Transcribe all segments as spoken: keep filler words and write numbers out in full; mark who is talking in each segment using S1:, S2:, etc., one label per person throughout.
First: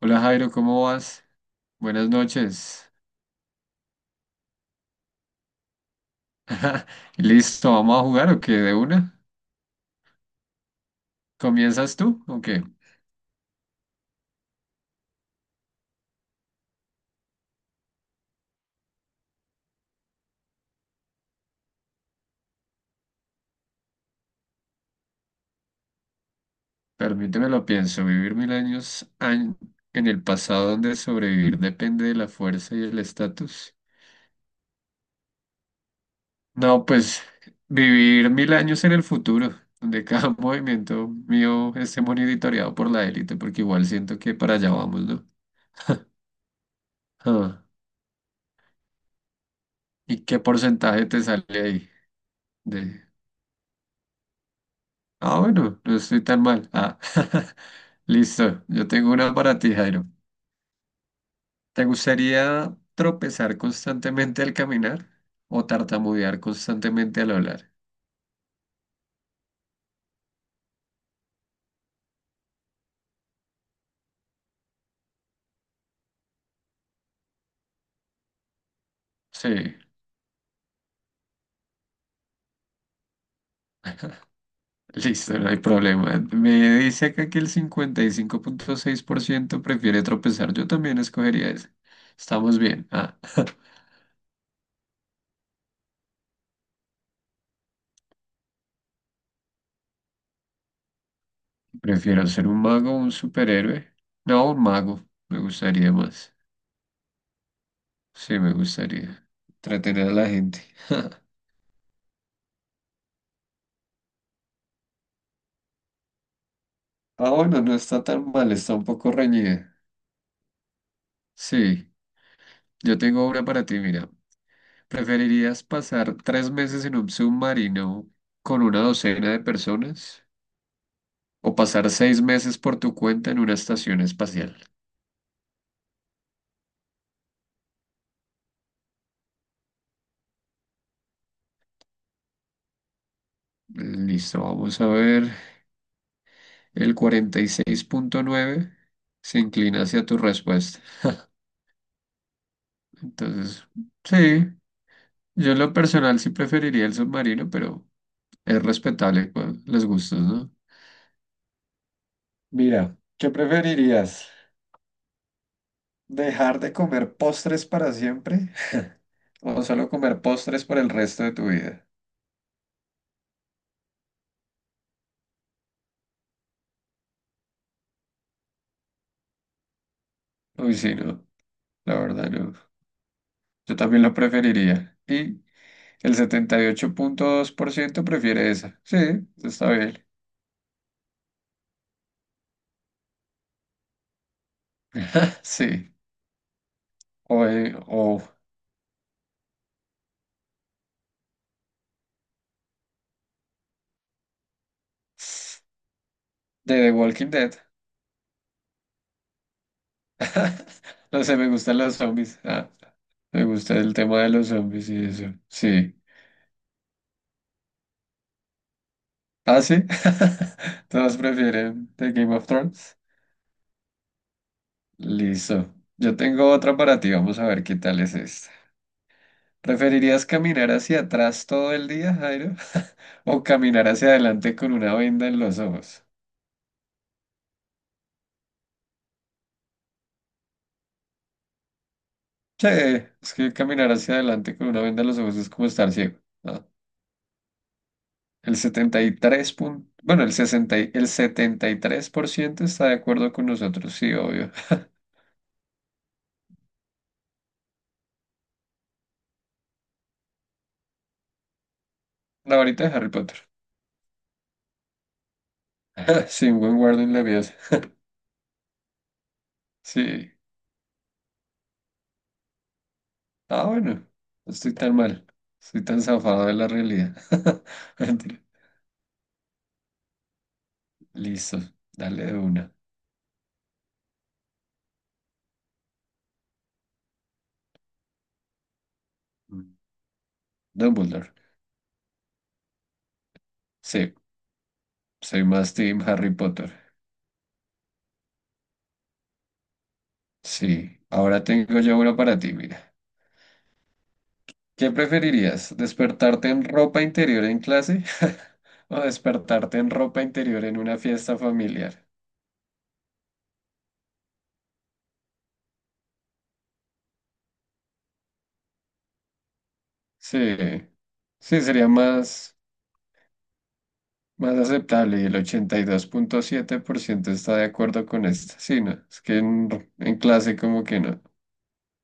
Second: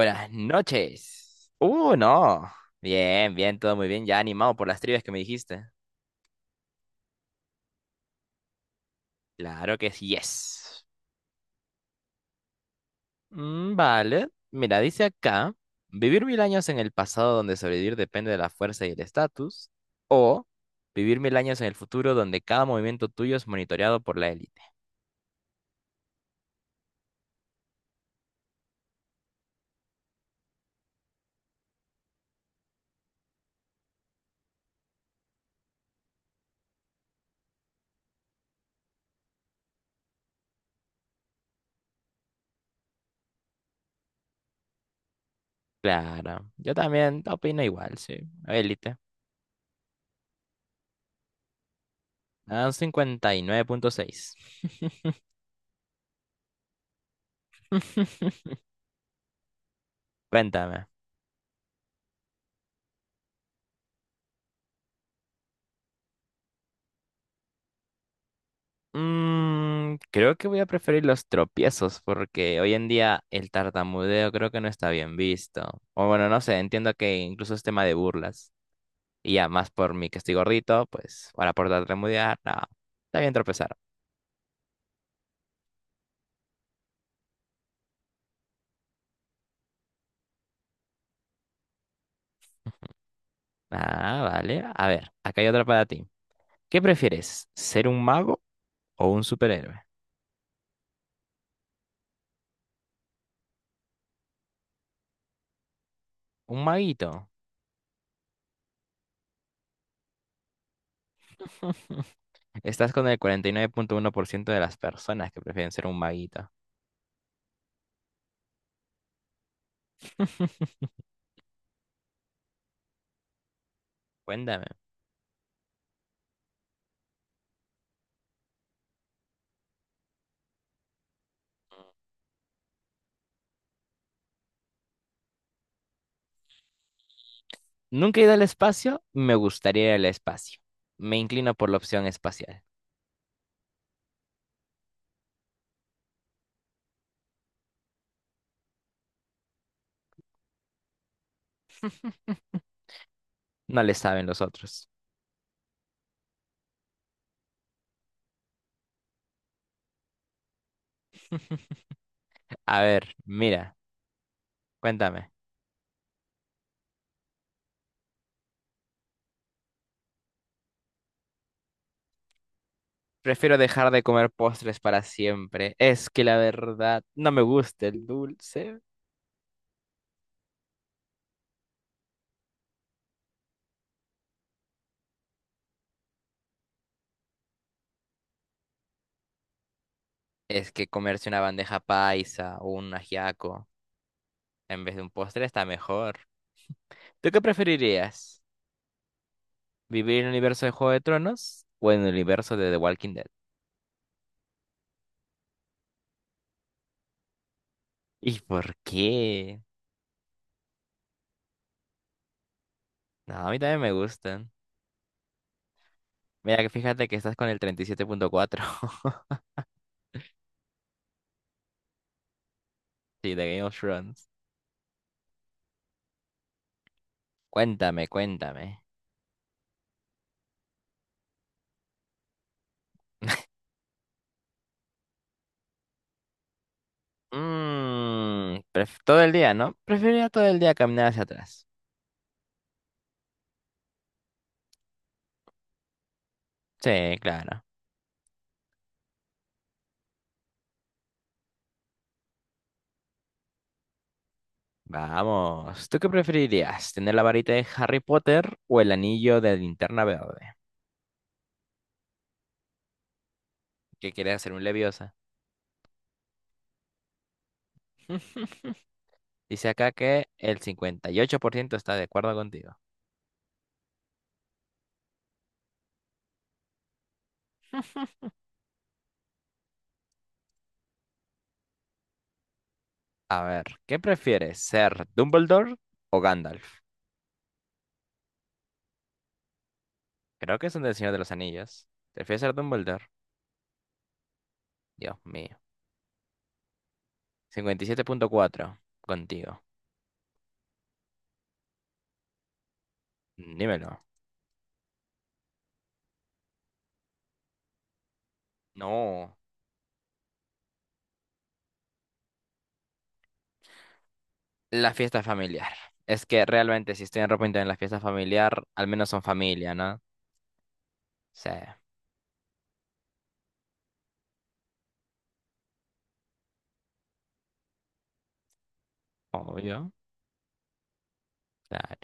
S1: Hola Jairo, ¿cómo vas?
S2: noches. Uh,
S1: Buenas
S2: no.
S1: noches.
S2: Bien, bien, todo muy bien. Ya animado por las trivias que me dijiste.
S1: Listo, ¿vamos a jugar o qué? ¿De una?
S2: Claro que sí, yes.
S1: ¿Comienzas tú o qué?
S2: Mm, vale. Mira, dice acá, vivir mil años en el pasado donde sobrevivir depende de la fuerza y el estatus, o vivir mil años en el futuro donde cada movimiento tuyo es monitoreado por la élite.
S1: Permíteme lo pienso, vivir mil años an- en el pasado donde sobrevivir depende de la fuerza y el estatus. No, pues vivir mil años en el futuro, donde cada movimiento mío esté monitoreado por la élite, porque igual siento que para allá vamos, ¿no?
S2: Claro, yo también opino
S1: Ah,
S2: igual, sí. Élite.
S1: ¿y qué porcentaje te sale ahí?
S2: Ah, un
S1: De...
S2: cincuenta y nueve punto seis.
S1: Ah, bueno, no estoy tan mal. Ah. Listo, yo tengo una para ti, Jairo.
S2: Cuéntame.
S1: ¿Te gustaría tropezar constantemente al caminar o tartamudear constantemente al hablar?
S2: Mm, creo que voy a preferir los tropiezos porque hoy en día el tartamudeo creo que no está bien visto. O bueno, no sé, entiendo que incluso es tema de burlas. Y ya
S1: Sí,
S2: más por mí que estoy gordito, pues ahora por tartamudear, no, está bien tropezar.
S1: listo, no hay problema. Me dice acá que el cincuenta y cinco punto seis por ciento prefiere tropezar. Yo también escogería ese. Estamos bien. Ah,
S2: Ah, vale. A ver, acá hay otra para ti. ¿Qué prefieres, ser un mago o un superhéroe?
S1: prefiero ser un mago o un superhéroe. No, un mago. Me gustaría más.
S2: Un maguito.
S1: Sí, me gustaría. Entretener a la gente.
S2: Estás con el cuarenta y nueve punto uno por ciento de las personas que prefieren ser un maguito.
S1: Ah, bueno, no está tan mal, está un poco reñida. Sí. Yo tengo una para ti, mira.
S2: Cuéntame.
S1: ¿Preferirías pasar tres meses en un submarino con una docena de personas o pasar seis meses por tu cuenta en una estación espacial?
S2: Nunca he ido al espacio, me gustaría ir al espacio. Me inclino por la opción espacial.
S1: Listo, vamos a ver. El cuarenta y seis punto nueve se inclina hacia tu respuesta. Entonces,
S2: No le saben los
S1: sí,
S2: otros.
S1: yo en lo personal sí preferiría el submarino, pero es respetable pues, los gustos, ¿no?
S2: A
S1: Mira,
S2: ver,
S1: ¿qué
S2: mira,
S1: preferirías?
S2: cuéntame.
S1: ¿Dejar de comer postres para siempre? O solo comer postres por el resto de tu vida.
S2: Prefiero dejar de comer postres para siempre. Es que la verdad no me gusta el dulce.
S1: Uy, sí, no, la verdad no. Yo también lo preferiría. Y el setenta y ocho punto dos por ciento prefiere esa. Sí, está bien.
S2: Es que comerse una bandeja paisa o un ajiaco en vez de un postre está
S1: Sí.
S2: mejor. ¿Tú qué
S1: O, eh, o
S2: preferirías? ¿Vivir en el universo de Juego de Tronos o en el universo de The Walking Dead?
S1: de The Walking Dead.
S2: ¿Y por qué?
S1: No sé, me gustan los zombies. Ah,
S2: No,
S1: me
S2: a mí
S1: gusta
S2: también me
S1: el tema de los
S2: gustan.
S1: zombies y eso. Sí.
S2: Mira, que fíjate que estás con el treinta y siete punto cuatro.
S1: Ah, sí. Todos prefieren The Game of Thrones.
S2: Sí, de Game of Thrones.
S1: Listo. Yo tengo otra para ti. Vamos a ver qué tal
S2: Cuéntame,
S1: es esta.
S2: cuéntame.
S1: ¿Preferirías caminar hacia atrás todo el día, Jairo? ¿O caminar hacia adelante con una venda en los ojos?
S2: Mm, Todo el día, ¿no? Preferiría todo el día caminar hacia atrás.
S1: Che, es que caminar hacia adelante con una venda en los ojos es como estar ciego, ¿no?
S2: Sí, claro.
S1: El setenta y tres punto, bueno, el sesenta y- el setenta y tres por ciento está de acuerdo con nosotros, sí, obvio.
S2: Vamos. ¿Tú qué preferirías? ¿Tener la varita de Harry Potter o el anillo de linterna verde?
S1: La varita de Harry Potter.
S2: ¿Qué quieres hacer un Leviosa?
S1: Sin buen guardo en la vida.
S2: Dice acá que
S1: Sí.
S2: el cincuenta y ocho por ciento está de acuerdo contigo.
S1: Ah, bueno, no estoy tan mal. Estoy tan zafado de la realidad. Mentira. Listo, dale de una.
S2: A ver, ¿qué prefieres? ¿Ser Dumbledore o Gandalf?
S1: Mm.
S2: Creo que es un del Señor de los
S1: Dumbledore.
S2: Anillos. ¿Prefieres ser Dumbledore?
S1: Sí.
S2: Dios
S1: Soy
S2: mío.
S1: más team Harry Potter.
S2: Cincuenta y siete punto cuatro contigo.
S1: Sí, ahora tengo yo uno para ti, mira.
S2: Mm, Dímelo.
S1: ¿Qué preferirías? ¿Despertarte en ropa interior en clase o
S2: No.
S1: despertarte en ropa interior en una fiesta familiar?
S2: La fiesta familiar. Es que realmente si estoy en ropa interior en la fiesta familiar, al menos son familia, ¿no? O
S1: Sí, sí,
S2: sea,
S1: sería más, más aceptable y el ochenta y dos punto siete por ciento está de acuerdo con esto. Sí, no, es que en,
S2: obvio.
S1: en clase como que no.
S2: Claro.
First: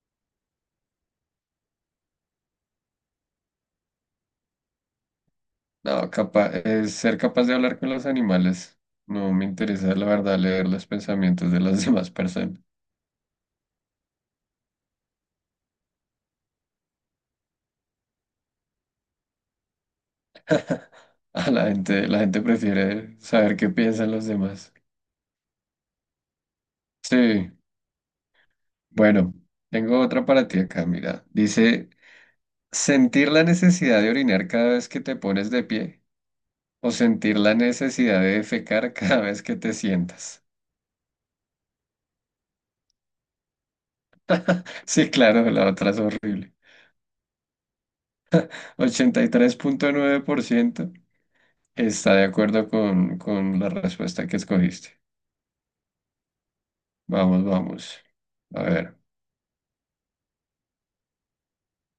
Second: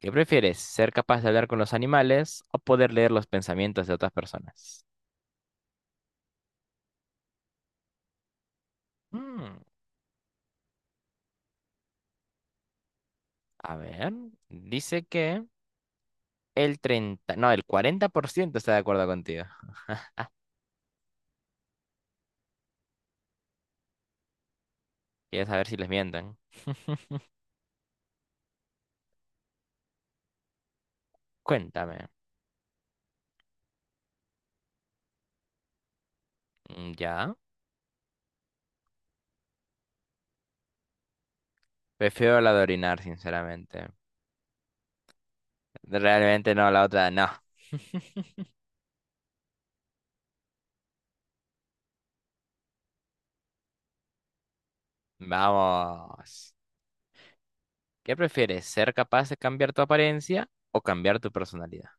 S2: ¿Qué prefieres? ¿Ser capaz de hablar con los animales o poder leer los pensamientos de otras personas?
S1: No, capa- eh, ser capaz de hablar con los animales. No me
S2: Mm,
S1: interesa, la verdad, leer los pensamientos de las demás personas.
S2: a ver. Dice que el treinta, no, el cuarenta por ciento está de acuerdo contigo.
S1: La gente, la gente prefiere saber qué piensan los demás.
S2: Quieres saber si les mientan.
S1: Sí, bueno, tengo otra para ti acá, mira. Dice,
S2: Cuéntame.
S1: sentir la necesidad de orinar cada vez que te pones de pie o
S2: Mm, ya.
S1: sentir la necesidad de defecar cada vez que te sientas.
S2: Prefiero la de orinar, sinceramente.
S1: Sí, claro, la otra es
S2: Realmente
S1: horrible.
S2: no, la otra no.
S1: Ochenta y tres punto nueve por ciento está de acuerdo con, con la respuesta que escogiste.
S2: Vamos.
S1: Vamos, vamos.
S2: ¿Qué
S1: A
S2: prefieres? ¿Ser
S1: ver.
S2: capaz de cambiar tu apariencia o cambiar tu personalidad?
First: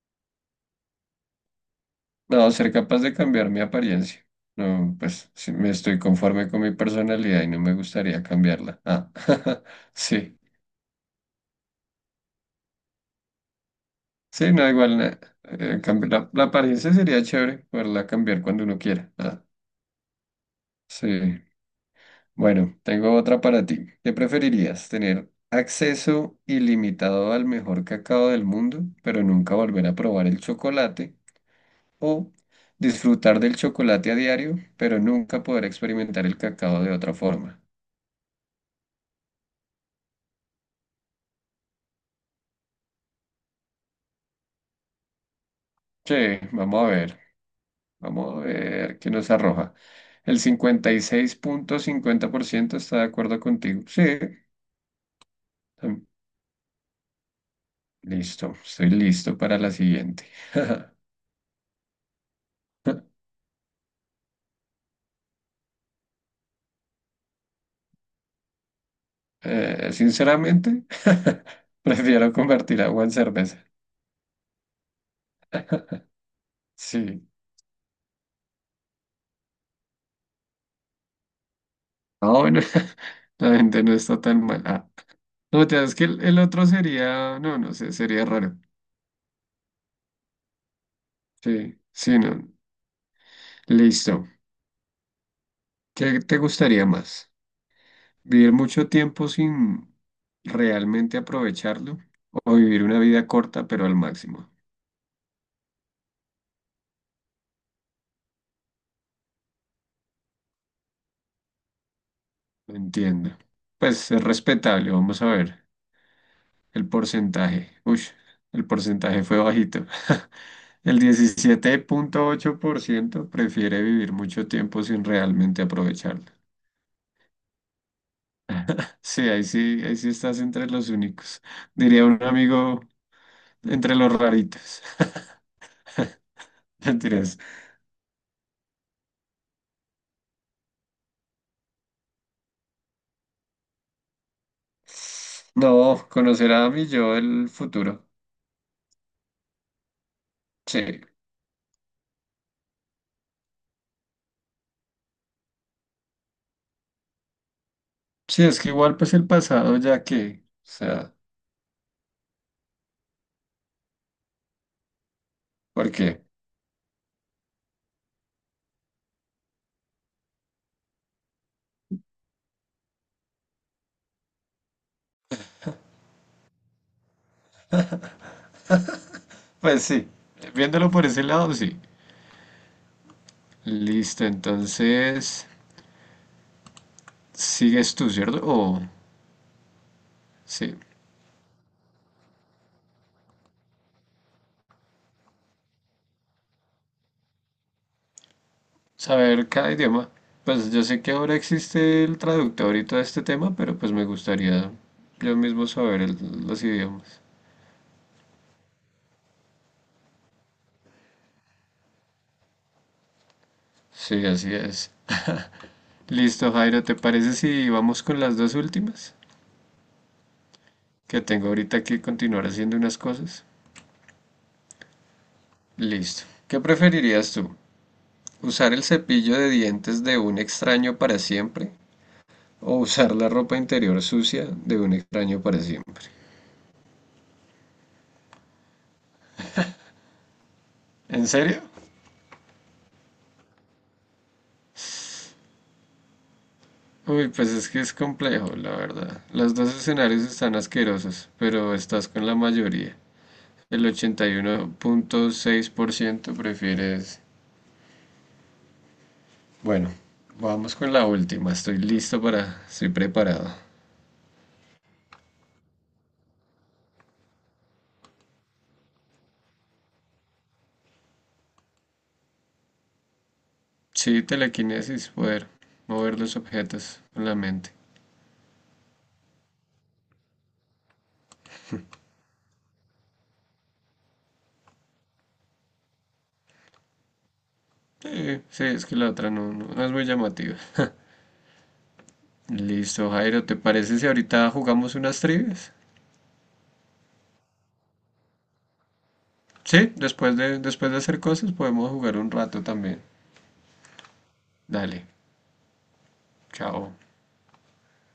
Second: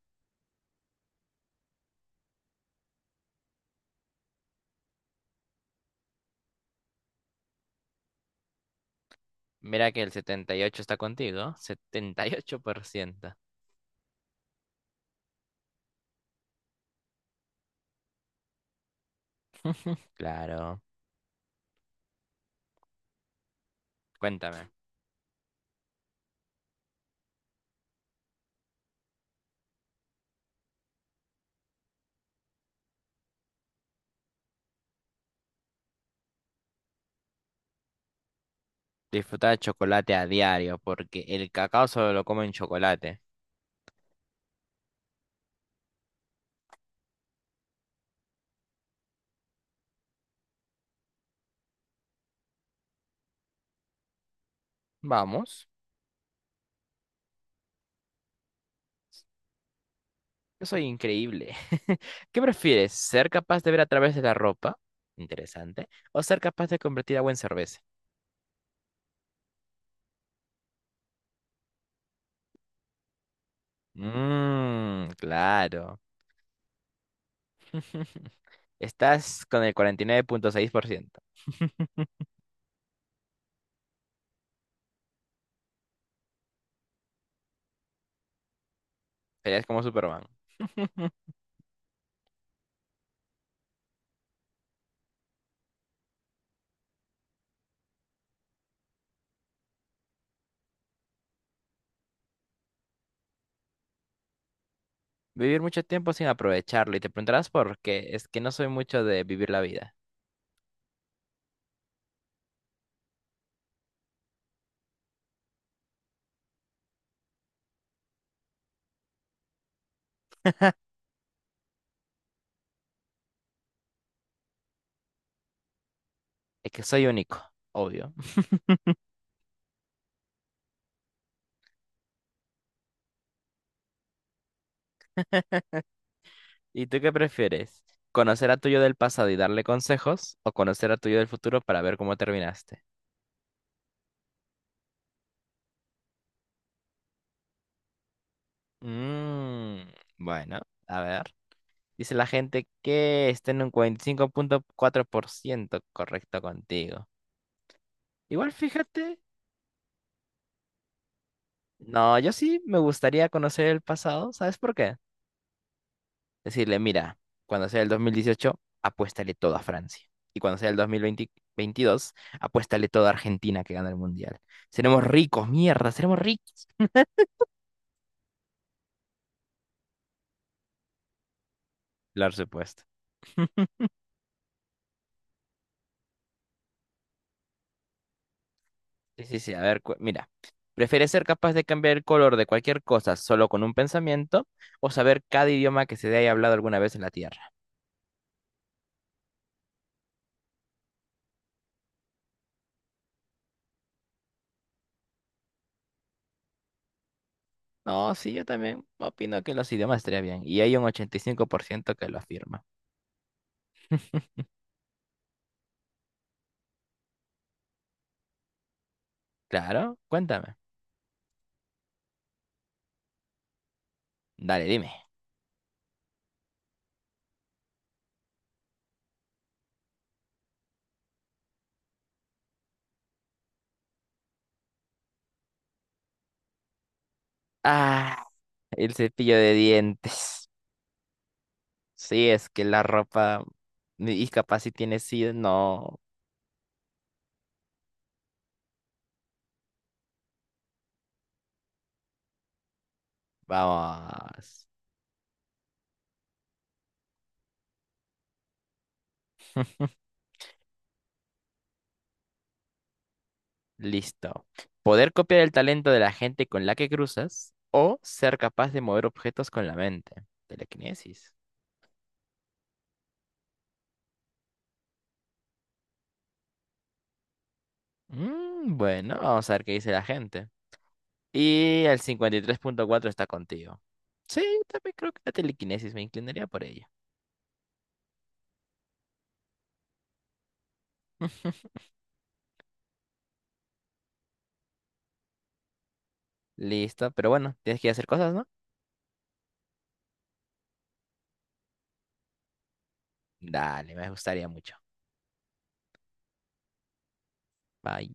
S1: No, ser capaz de cambiar mi apariencia. No, pues sí, me estoy conforme con mi personalidad y no me gustaría cambiarla. Ah,
S2: Mira que el
S1: sí.
S2: setenta y ocho está contigo. Setenta y ocho por ciento.
S1: Sí, no, igual na- eh, cambi- la, la apariencia sería chévere poderla cambiar cuando uno quiera. Ah,
S2: Claro.
S1: sí. Bueno, tengo otra para ti. ¿Qué
S2: Cuéntame.
S1: preferirías? ¿Tener acceso ilimitado al mejor cacao del mundo, pero nunca volver a probar el chocolate? ¿O disfrutar del chocolate a diario, pero nunca poder experimentar el cacao de otra forma?
S2: Disfrutar chocolate a diario porque el cacao solo lo como en chocolate.
S1: Sí, vamos a ver, vamos a ver qué nos arroja. El cincuenta cincuenta y seis punto cincuenta por ciento está de acuerdo contigo. Sí,
S2: Vamos.
S1: tam- listo, estoy listo para la siguiente.
S2: Yo soy increíble. ¿Qué prefieres? ¿Ser capaz de ver a través de la ropa? Interesante. ¿O ser capaz de convertir agua en cerveza?
S1: Eh, sinceramente, prefiero convertir agua en cerveza.
S2: Mmm, claro.
S1: Sí.
S2: Estás con el cuarenta y nueve punto seis por ciento.
S1: Ah, bueno, la gente no está tan mal. Ah, no, te das que el, el otro sería, no, no sé, sería raro.
S2: Serías como Superman.
S1: Sí, sí, no. Listo. ¿Qué te gustaría más? Vivir mucho tiempo sin realmente aprovecharlo o vivir una vida corta pero al máximo.
S2: Vivir mucho tiempo sin aprovecharlo. Y te preguntarás por qué. Es que no soy mucho de vivir la vida.
S1: Entiendo. Pues es respetable, vamos a ver. El porcentaje. Uy, el porcentaje fue bajito. El diecisiete punto ocho por ciento prefiere vivir mucho tiempo sin realmente aprovecharlo.
S2: Es que soy único, obvio.
S1: Sí, ahí sí, ahí sí estás entre los únicos. Diría un amigo entre los raritos.
S2: ¿Y tú qué
S1: Mentiras.
S2: prefieres? ¿Conocer a tuyo del pasado y darle consejos? ¿O conocer a tuyo del futuro para ver cómo terminaste?
S1: No, conocer a mi yo del futuro.
S2: Mm, bueno, a
S1: Sí.
S2: ver. Dice la gente que está en un cuarenta y cinco punto cuatro por ciento correcto contigo.
S1: Sí,
S2: Igual
S1: es que igual pues
S2: fíjate.
S1: el pasado ya que, o sea,
S2: No, yo sí me gustaría conocer el pasado. ¿Sabes por qué?
S1: porque,
S2: Decirle, mira, cuando sea el dos mil dieciocho, apuéstale todo a Francia. Y cuando sea el dos mil veintidós, apuéstale todo a Argentina que gana el Mundial. Seremos ricos, mierda, seremos ricos.
S1: pues sí, viéndolo por ese lado, sí.
S2: Claro, supuesto.
S1: Listo, entonces, sigues tú, ¿cierto? O,
S2: Sí, sí, sí, a ver, cu- mira,
S1: sí,
S2: ¿prefieres ser capaz de cambiar el color de cualquier cosa solo con un pensamiento o saber cada idioma que se haya hablado alguna vez en la Tierra?
S1: saber cada idioma. Pues yo sé que ahora existe el traductor y todo este tema, pero pues me gustaría yo mismo saber el- los idiomas.
S2: No, sí, yo también opino que los idiomas estaría bien y hay un ochenta y cinco por ciento que lo afirma.
S1: Sí, así es. Listo, Jairo, ¿te parece si vamos con las dos últimas?
S2: Claro, cuéntame.
S1: Que tengo ahorita que continuar haciendo unas cosas.
S2: Dale, dime.
S1: Listo. ¿Qué preferirías tú? ¿Usar el cepillo de dientes de un extraño para siempre? ¿O usar la ropa interior sucia de un extraño para siempre?
S2: Ah, el cepillo de dientes.
S1: ¿En serio?
S2: Sí, es que la ropa. Y capaz si tiene SIDA, no.
S1: Uy, pues es que es complejo, la verdad. Los dos escenarios están asquerosos, pero estás con la mayoría. El
S2: Vamos.
S1: ochenta y uno punto seis por ciento prefiere ese. Bueno, vamos con la última. Estoy listo para... Estoy preparado.
S2: Listo. Poder copiar el talento de la gente con la que cruzas o ser capaz de mover objetos con la mente. Telequinesis.
S1: Sí, telequinesis, poder mover los objetos con la mente.
S2: Mm, bueno, vamos a ver qué dice la gente. Y el cincuenta y tres punto cuatro está contigo. Sí, yo también creo que la telequinesis me inclinaría por ella.
S1: Sí, sí, es que la otra no, no, no es muy llamativa. Listo, Jairo, ¿te parece si ahorita jugamos unas trivias?
S2: Listo, pero bueno, tienes que ir a hacer cosas, ¿no?
S1: Sí, después de, después de hacer cosas podemos jugar un rato también.
S2: Dale, me gustaría mucho.
S1: Dale, chao.
S2: Bye.